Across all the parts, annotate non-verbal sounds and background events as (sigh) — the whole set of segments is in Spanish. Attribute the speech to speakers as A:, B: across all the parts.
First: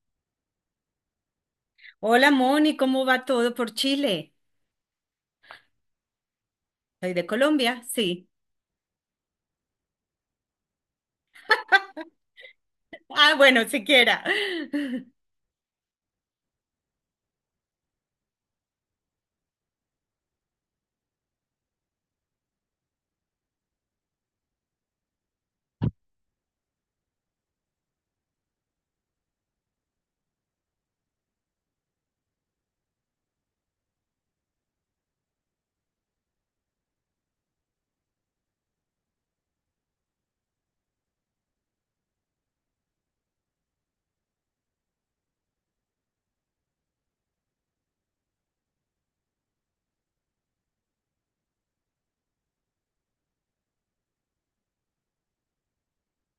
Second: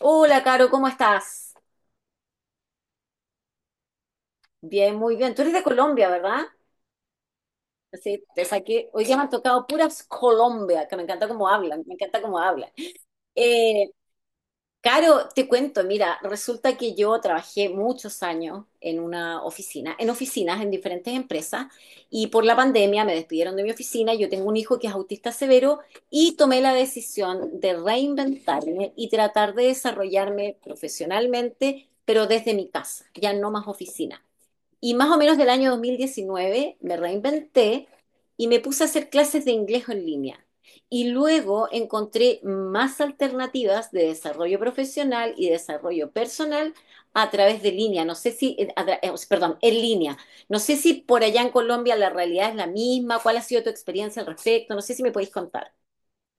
A: Hola, Caro, ¿cómo estás?
B: Hola Moni, ¿cómo va todo por Chile?
A: Bien, muy bien. Tú eres de Colombia, ¿verdad?
B: ¿Soy de Colombia?
A: Sí,
B: Sí.
A: te saqué. Hoy día me han tocado puras Colombia, que me encanta cómo hablan, me encanta cómo hablan.
B: Ah, bueno,
A: Eh,
B: siquiera. (laughs)
A: Caro, te cuento, mira, resulta que yo trabajé muchos años en una oficina, en oficinas, en diferentes empresas, y por la pandemia me despidieron de mi oficina. Yo tengo un hijo que es autista severo y tomé la decisión de reinventarme y tratar de desarrollarme profesionalmente, pero desde mi casa, ya no más oficina. Y más o menos del año 2019 me reinventé y me puse a hacer clases de inglés en línea. Y luego encontré más alternativas de desarrollo profesional y desarrollo personal a través de línea. No sé si, perdón, en línea. No sé si por allá en Colombia la realidad es la misma. ¿Cuál ha sido tu experiencia al respecto? No sé si me podéis contar.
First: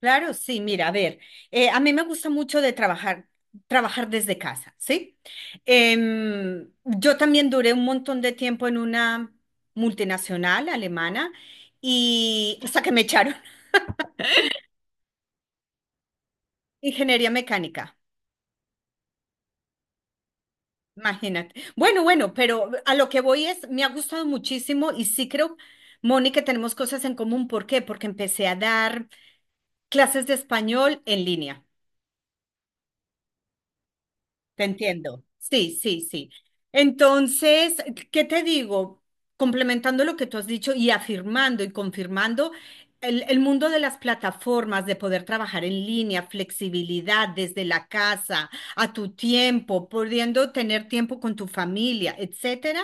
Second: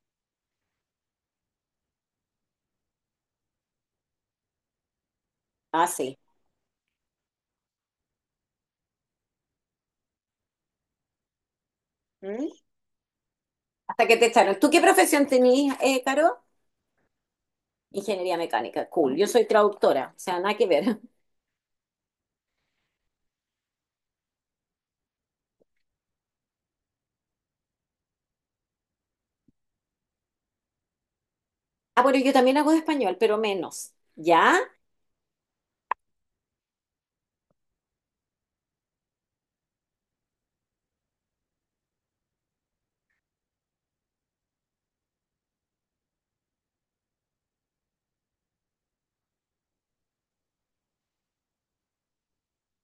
B: Claro, sí, mira, a ver, a mí me gusta mucho de trabajar desde casa, ¿sí?
A: Ah, sí.
B: Yo también duré un montón de tiempo en una multinacional alemana
A: ¿Mm?
B: y hasta que me echaron.
A: Hasta que te echaron. ¿Tú qué profesión tenías, Caro?
B: (laughs) Ingeniería mecánica,
A: Ingeniería mecánica. Cool. Yo soy traductora. O sea, nada que ver.
B: imagínate. Bueno, bueno, pero a lo que voy es, me ha gustado muchísimo y sí creo, Moni, que tenemos cosas en común. ¿Por qué? Porque empecé a dar clases de español en línea.
A: Ah, bueno, yo también hago de español, pero menos, ¿ya?
B: Te entiendo. Sí, sí, sí. Entonces, ¿qué te digo? Complementando lo que tú has dicho y afirmando y confirmando, el mundo de las plataformas, de poder trabajar en línea, flexibilidad desde la casa, a tu tiempo, pudiendo tener tiempo con tu familia, etcétera,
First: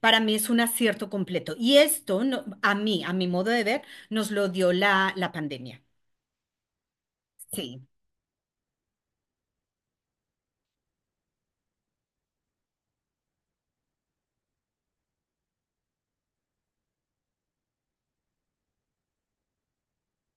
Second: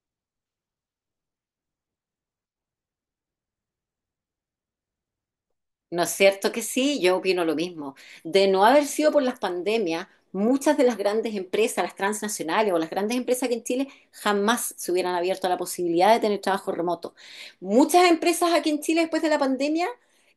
B: para mí es un acierto completo. Y esto, a mí, a mi modo de ver, nos lo dio la pandemia.
A: ¿No es cierto que sí? Yo opino lo
B: Sí.
A: mismo. De no haber sido por las pandemias, muchas de las grandes empresas, las transnacionales o las grandes empresas que en Chile jamás se hubieran abierto a la posibilidad de tener trabajo remoto. Muchas empresas aquí en Chile después de la pandemia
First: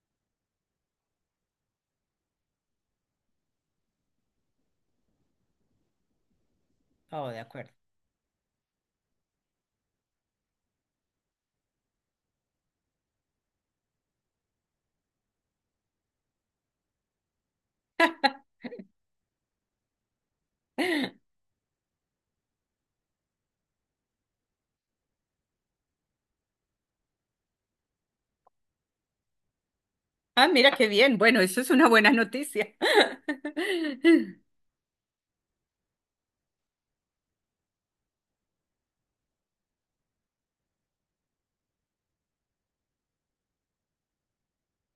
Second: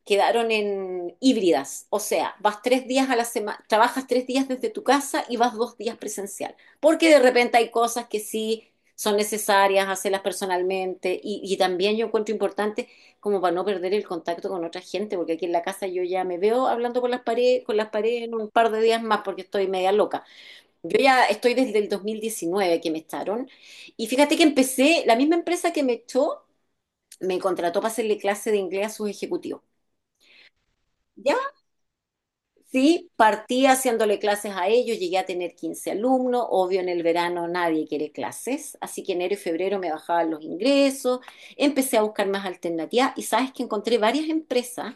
A: quedaron en híbridas, o sea, vas 3 días a la semana, trabajas 3 días desde tu casa y vas 2 días presencial, porque de
B: Oh, de
A: repente hay
B: acuerdo.
A: cosas que sí son necesarias hacerlas personalmente y también yo encuentro importante como para no perder el contacto con otra gente, porque aquí en la casa yo ya me veo hablando con las paredes en un par de días más porque estoy media loca. Yo ya estoy desde el 2019 que me echaron y fíjate que empecé, la misma empresa que me echó me contrató para hacerle clase de inglés a sus ejecutivos.
B: Ah, mira qué bien. Bueno, eso es una buena noticia.
A: Sí, partí haciéndole clases
B: (laughs)
A: a ellos, llegué a tener 15 alumnos, obvio en el verano nadie quiere clases, así que enero y febrero me bajaban los ingresos, empecé a buscar más alternativas y sabes que encontré varias empresas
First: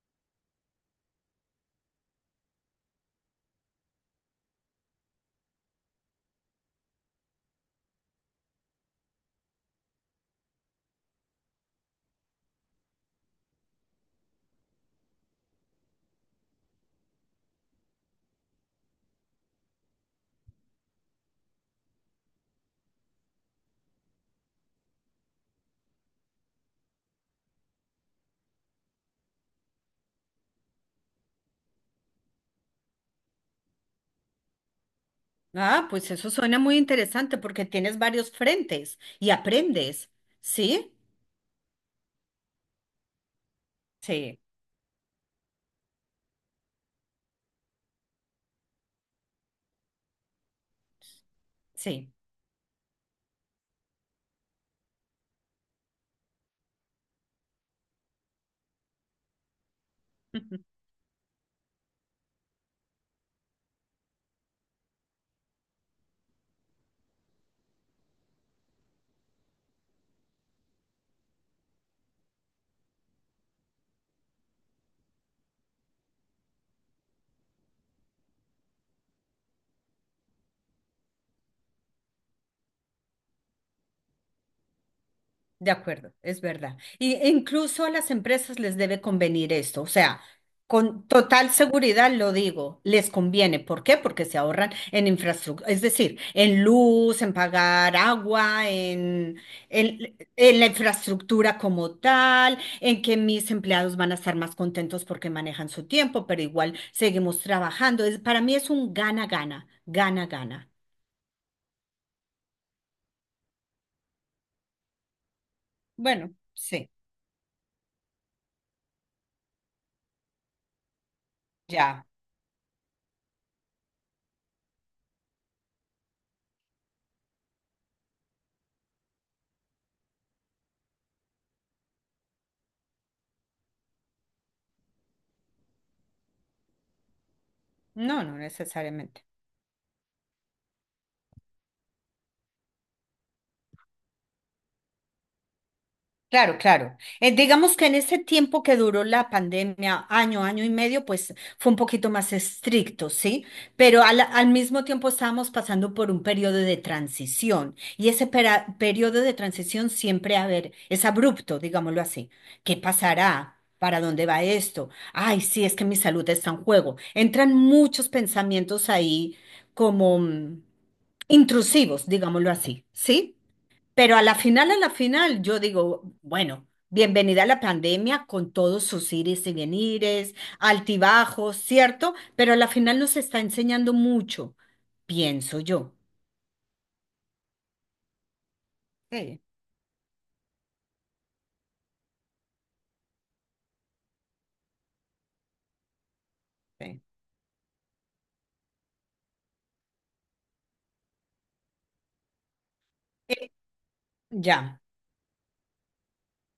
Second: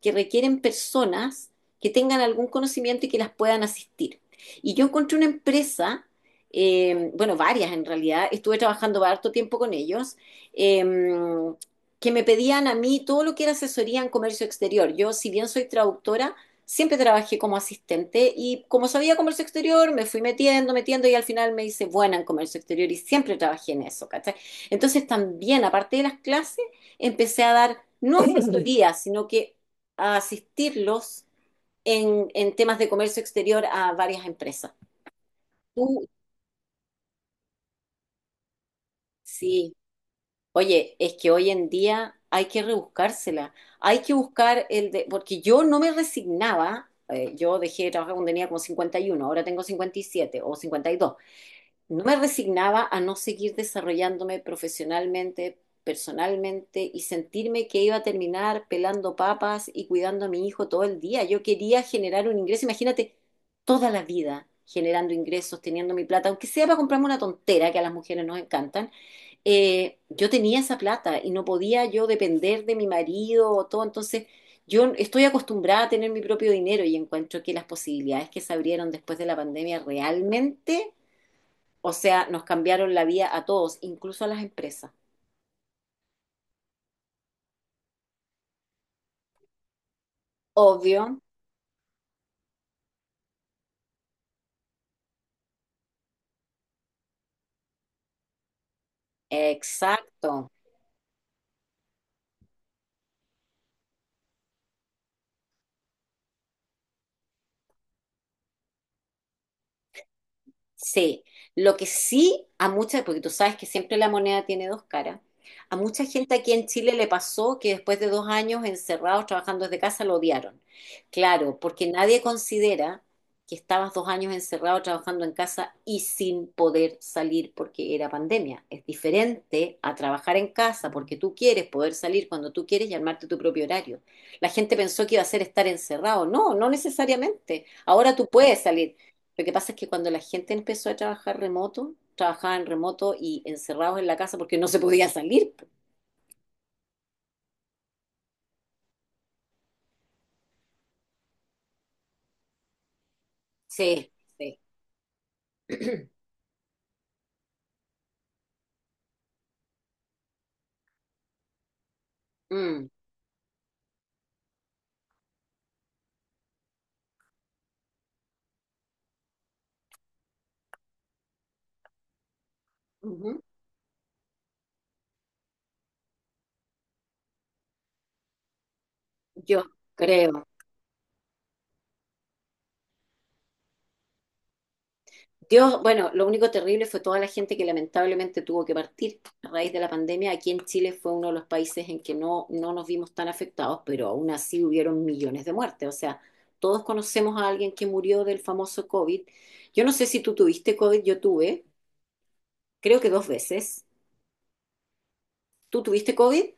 A: que requieren personas que tengan algún conocimiento y que las puedan asistir. Y yo encontré una empresa, bueno, varias en realidad, estuve trabajando harto tiempo con ellos, eh, que me pedían a mí todo lo que era asesoría en comercio exterior. Yo, si bien soy traductora, siempre trabajé como asistente y como sabía comercio exterior, me fui metiendo, metiendo y al final me hice buena en comercio exterior y siempre trabajé en eso, ¿cachai? Entonces también, aparte de las clases, empecé a dar, no asesorías, (clears throat) sino que a asistirlos en temas de comercio exterior a varias empresas.
B: Ah,
A: Tú,
B: pues eso suena muy interesante porque tienes varios frentes y
A: sí.
B: aprendes. ¿Sí?
A: Oye, es que hoy en día hay que rebuscársela, hay que
B: Sí,
A: buscar el de, porque yo no me resignaba, yo dejé de trabajar cuando tenía como 51, ahora tengo 57 o 52. No
B: sí.
A: me resignaba a no seguir desarrollándome profesionalmente, personalmente y sentirme que iba a terminar pelando papas y cuidando a mi hijo
B: (laughs)
A: todo el día. Yo quería generar un ingreso, imagínate, toda la vida generando ingresos, teniendo mi plata, aunque sea para comprarme una tontera que a las mujeres nos encantan. Yo tenía esa plata y no podía yo depender de mi marido o todo. Entonces, yo estoy acostumbrada a tener mi propio dinero y encuentro que las posibilidades que se abrieron después de la pandemia realmente, o sea, nos cambiaron la vida a todos, incluso a las empresas.
B: De acuerdo, es verdad. Y incluso a las empresas les debe convenir esto, o sea, con
A: Obvio,
B: total seguridad lo digo, les conviene. ¿Por qué? Porque se ahorran en infraestructura, es decir, en luz, en pagar agua,
A: exacto.
B: en la infraestructura como tal, en que mis empleados van a estar más contentos porque manejan su tiempo, pero igual seguimos trabajando. Es, para mí es un gana-gana, gana-gana.
A: Sí, lo que sí a muchas, porque tú sabes que siempre la moneda tiene dos caras, a mucha gente
B: Bueno,
A: aquí en
B: sí,
A: Chile le pasó que después de 2 años encerrados trabajando desde casa lo odiaron. Claro, porque
B: ya.
A: nadie considera que estabas 2 años encerrado trabajando en casa y sin poder salir porque era pandemia. Es diferente a trabajar en casa porque tú quieres poder salir cuando tú quieres y armarte tu propio horario. La gente pensó que iba a ser estar encerrado. No, no necesariamente. Ahora
B: No,
A: tú
B: no
A: puedes salir.
B: necesariamente.
A: Lo que pasa es que cuando la gente empezó a trabajar remoto, trabajaban remoto y encerrados en la casa porque no se podía salir.
B: Claro, claro. Digamos que en ese tiempo que duró la pandemia, año, año y medio, pues fue un poquito más estricto, ¿sí? Pero
A: Sí.
B: al
A: Sí.
B: mismo tiempo estábamos pasando por un periodo de transición y ese periodo de transición siempre, a ver, es abrupto, digámoslo así. ¿Qué
A: Mm.
B: pasará? ¿Para dónde va esto? Ay, sí, es que mi salud está en juego. Entran muchos pensamientos ahí como intrusivos, digámoslo así, ¿sí?
A: Ujú.
B: Pero a la final, yo digo, bueno, bienvenida a la pandemia con todos sus ires y
A: Yo
B: venires,
A: creo.
B: altibajos, ¿cierto? Pero a la final nos está enseñando mucho, pienso
A: Dios,
B: yo.
A: bueno, lo único terrible fue toda la gente que lamentablemente tuvo que partir
B: Sí,
A: a raíz de la pandemia. Aquí en Chile fue uno de los países en que no, no nos vimos tan afectados, pero aún así hubieron millones de muertes. O sea, todos
B: sí.
A: conocemos a alguien que murió del famoso COVID. Yo no sé si tú tuviste COVID, yo tuve, creo que dos
B: Eh,
A: veces.
B: ya,
A: ¿Tú tuviste COVID?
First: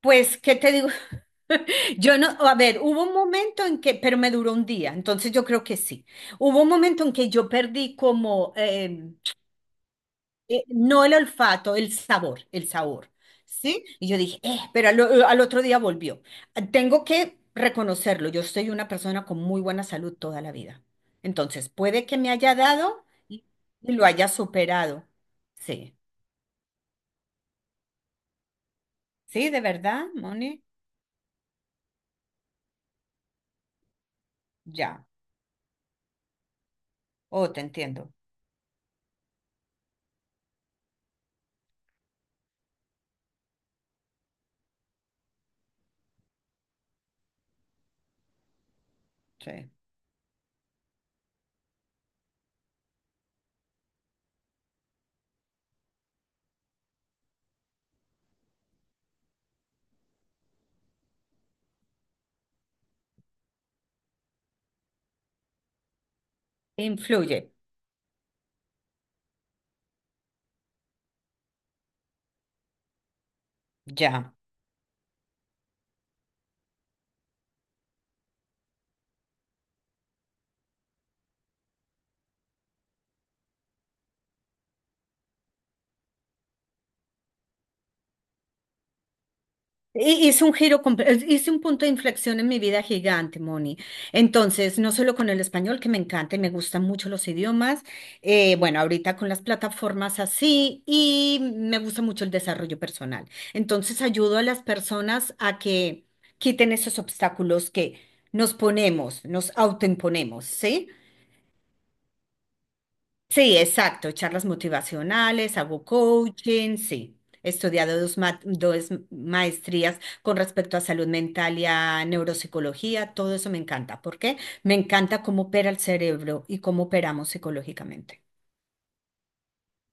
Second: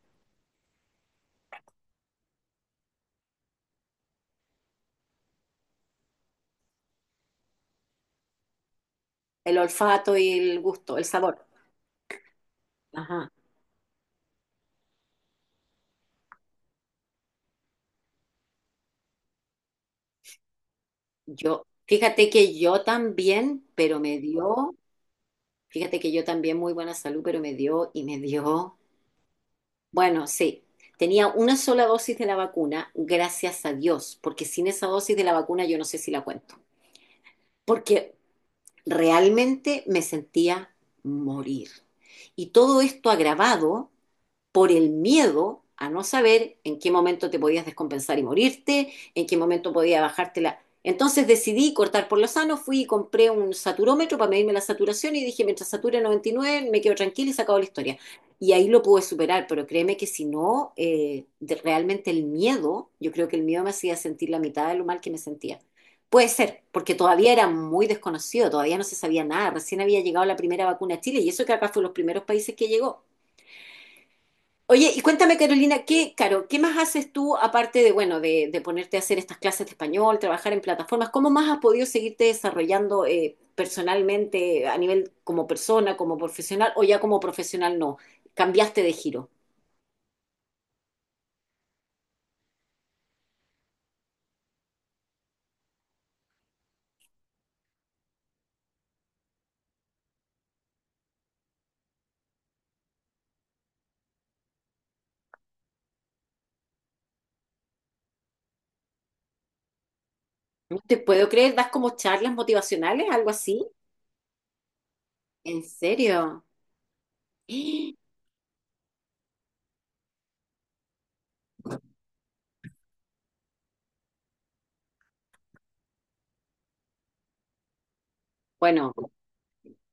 B: pues, ¿qué te digo? (laughs) Yo no, a ver, hubo un momento en que, pero me duró un día, entonces yo creo que sí. Hubo un momento en que yo perdí como,
A: El olfato y el gusto, el
B: no el
A: sabor.
B: olfato, el sabor,
A: Ajá.
B: ¿sí? Y yo dije, pero al otro día volvió. Ah, tengo que reconocerlo, yo soy una persona con muy buena salud toda la vida.
A: Yo,
B: Entonces, puede que
A: fíjate
B: me haya
A: que yo
B: dado
A: también,
B: y
A: pero
B: lo
A: me
B: haya
A: dio,
B: superado. Sí,
A: fíjate que yo también muy buena salud, pero me dio y me dio.
B: sí, de verdad,
A: Bueno,
B: Moni,
A: sí, tenía una sola dosis de la vacuna, gracias a Dios, porque sin esa
B: ya.
A: dosis de la vacuna yo no sé si la cuento,
B: Oh, te entiendo.
A: porque realmente me sentía morir. Y todo esto agravado por el miedo a no saber en qué momento te podías descompensar y morirte, en qué
B: Sí.
A: momento podía bajártela. Entonces decidí cortar por lo sano, fui y compré un saturómetro para medirme la saturación y dije, mientras sature 99 me quedo tranquila y se acabó la historia. Y ahí lo pude superar, pero créeme que si no, realmente el miedo, yo creo que el miedo me hacía sentir la mitad de lo mal que me sentía. Puede ser, porque todavía era
B: Influye,
A: muy desconocido, todavía no se sabía nada, recién había llegado la primera vacuna a Chile y eso que acá fue los primeros países que llegó.
B: ya.
A: Oye, y cuéntame, Carolina, ¿qué, Caro, qué más haces tú aparte de, bueno, de ponerte a hacer estas clases de español, trabajar en plataformas? ¿Cómo más has podido seguirte desarrollando personalmente a nivel como persona, como profesional o ya como profesional no? Cambiaste de giro.
B: Hice un giro, hice un punto de inflexión en mi vida gigante, Moni. Entonces, no solo con el español, que me encanta y me gustan mucho los idiomas, bueno, ahorita con las plataformas así, y me gusta mucho el desarrollo personal. Entonces, ayudo a las personas a que quiten esos obstáculos que nos ponemos, nos autoimponemos,
A: No
B: ¿sí?
A: te puedo creer, das como charlas motivacionales, algo
B: Sí,
A: así.
B: exacto, charlas motivacionales,
A: ¿En
B: hago
A: serio?
B: coaching, sí. He estudiado
A: (gasps)
B: dos maestrías con respecto a salud mental y a neuropsicología, todo eso me encanta. ¿Por qué? Me encanta cómo opera el cerebro y cómo operamos psicológicamente.
A: Bueno,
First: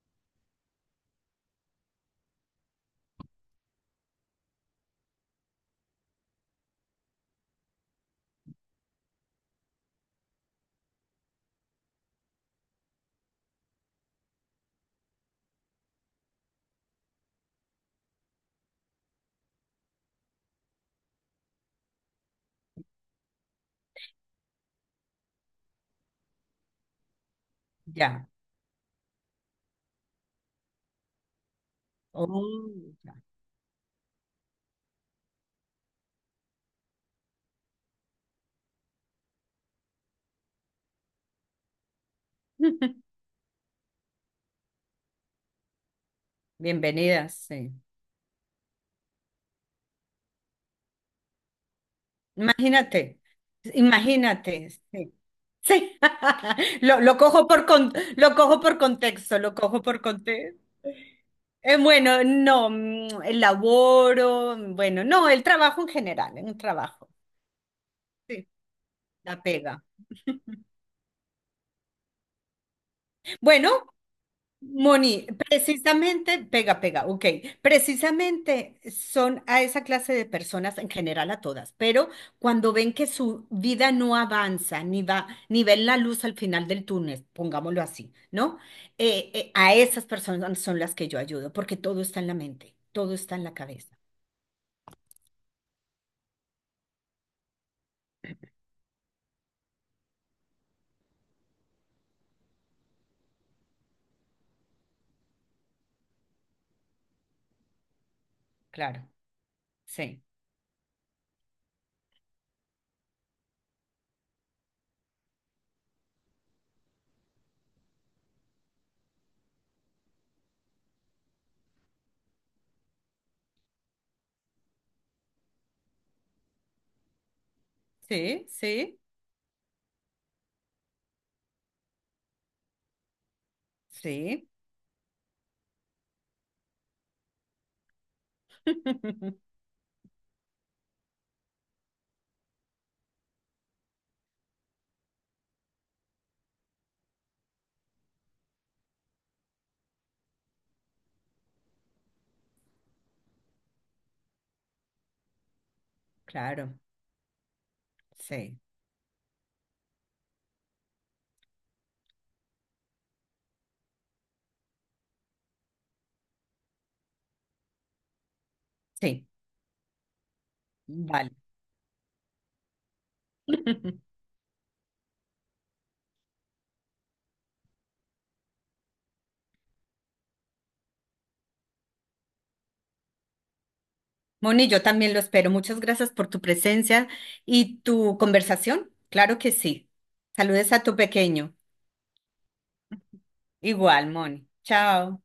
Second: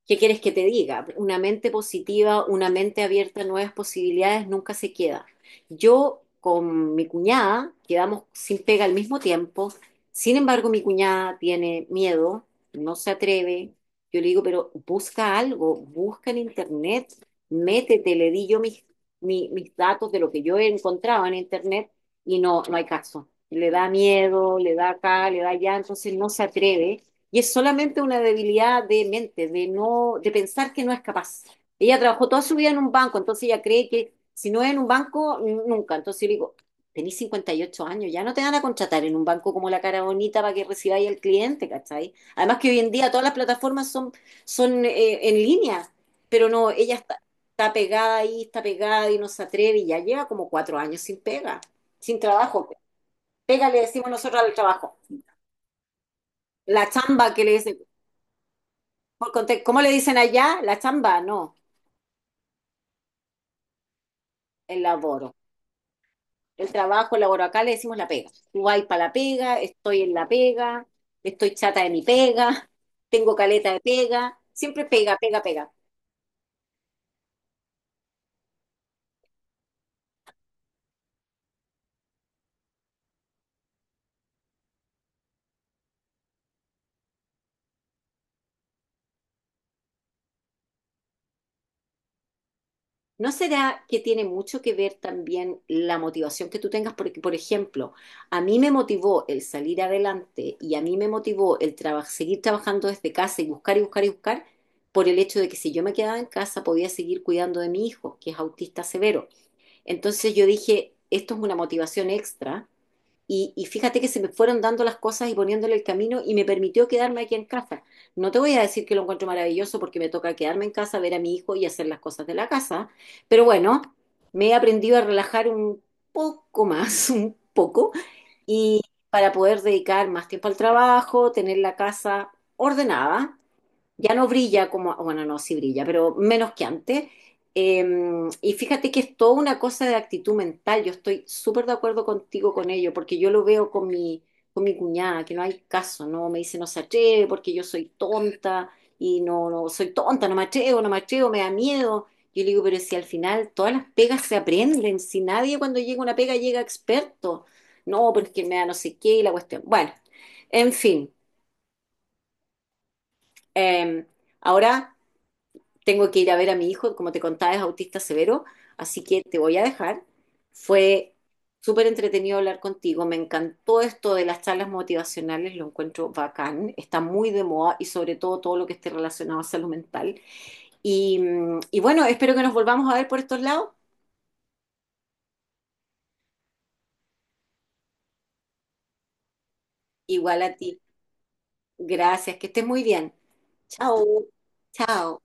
A: ¿qué quieres que te diga? Una mente positiva, una mente abierta a nuevas posibilidades nunca se queda. Yo con mi cuñada quedamos sin pega al mismo tiempo. Sin embargo, mi cuñada tiene miedo, no se atreve. Yo le digo, pero busca algo, busca en internet, métete, le di yo mis datos de lo que yo encontraba en internet y no, no hay caso. Le da miedo, le da acá, le da allá, entonces no se atreve. Y es solamente una
B: Ya.
A: debilidad de mente, de no, de pensar que no es capaz. Ella trabajó toda su vida en un
B: Oh, ya.
A: banco, entonces ella cree que si no es en un banco, nunca. Entonces yo le digo, tenés 58 años, ya no te van a contratar en un banco como la cara bonita para que recibáis al cliente, ¿cachai? Además que hoy en día
B: (laughs)
A: todas las plataformas son en línea, pero no, ella está,
B: Bienvenidas,
A: está
B: sí.
A: pegada ahí, está pegada y no se atreve y ya lleva como 4 años sin pega, sin trabajo.
B: Imagínate,
A: Pega le decimos nosotros al
B: imagínate,
A: trabajo.
B: sí. Sí. (laughs)
A: La
B: Lo, lo
A: chamba que
B: cojo
A: le
B: por
A: dicen.
B: con- lo cojo por contexto, lo
A: ¿Cómo
B: cojo
A: le
B: por
A: dicen
B: contexto.
A: allá? La chamba, no,
B: Bueno, no, el laboro,
A: el
B: bueno, no,
A: laboro.
B: el trabajo en general, en un
A: El
B: trabajo,
A: trabajo, el laboro. Acá le decimos la pega.
B: sí.
A: Tú vas para la
B: La
A: pega,
B: pega.
A: estoy en la pega, estoy chata de mi pega, (laughs) tengo caleta de
B: Bueno,
A: pega. Siempre pega,
B: Moni,
A: pega, pega.
B: precisamente, pega, pega, ok, precisamente son a esa clase de personas, en general a todas, pero cuando ven que su vida no avanza, ni va, ni ven la luz al final del túnel, pongámoslo así, ¿no? A esas personas son las que yo ayudo, porque todo está en la mente, todo
A: ¿No
B: está en la
A: será
B: cabeza,
A: que tiene mucho que ver también la motivación que tú tengas? Porque, por ejemplo, a mí me motivó el salir adelante y a mí me motivó el seguir trabajando desde casa y buscar y buscar y buscar por el hecho de que si yo me quedaba en casa podía seguir cuidando de mi hijo, que es autista
B: claro,
A: severo.
B: sí,
A: Entonces yo dije, esto es una motivación extra. Y fíjate que se me fueron dando las cosas y poniéndole el camino y me permitió quedarme aquí en casa. No te voy a decir que lo encuentro maravilloso porque me toca quedarme en casa, ver a mi hijo y hacer las cosas de la casa. Pero bueno, me he aprendido a relajar un poco más, (laughs) un poco,
B: sí,
A: y
B: sí.
A: para poder dedicar más tiempo al trabajo, tener la casa ordenada, ya no
B: Sí,
A: brilla como, bueno, no, sí brilla, pero menos que antes. Eh, y fíjate que es toda una
B: (laughs)
A: cosa de actitud mental. Yo estoy súper de acuerdo contigo con ello, porque yo lo veo con mi cuñada, que no hay caso, ¿no? Me dice no se atreve porque yo soy tonta y no, no soy tonta, no me atrevo, no me atrevo, me da miedo. Yo le digo, pero si al final todas las pegas se aprenden, si nadie cuando llega una pega llega
B: claro,
A: experto. No, porque me
B: sí,
A: da no sé qué y la cuestión. Bueno, en fin. eh, ahora tengo que ir a ver a mi hijo, como te contaba, es autista severo, así que
B: sí,
A: te voy a dejar. Fue
B: vale.
A: súper entretenido hablar contigo, me encantó esto
B: (laughs)
A: de las charlas motivacionales, lo encuentro bacán, está muy de moda y sobre todo todo lo que esté relacionado a salud mental. Y bueno, espero que nos volvamos a ver por estos lados.
B: Moni, yo también lo espero. Muchas gracias por tu presencia y tu conversación. Claro que sí.
A: Igual a
B: Saludes
A: ti.
B: a tu pequeño.
A: Gracias, que estés muy bien.
B: Igual,
A: Chao,
B: Moni.
A: chao.
B: Chao.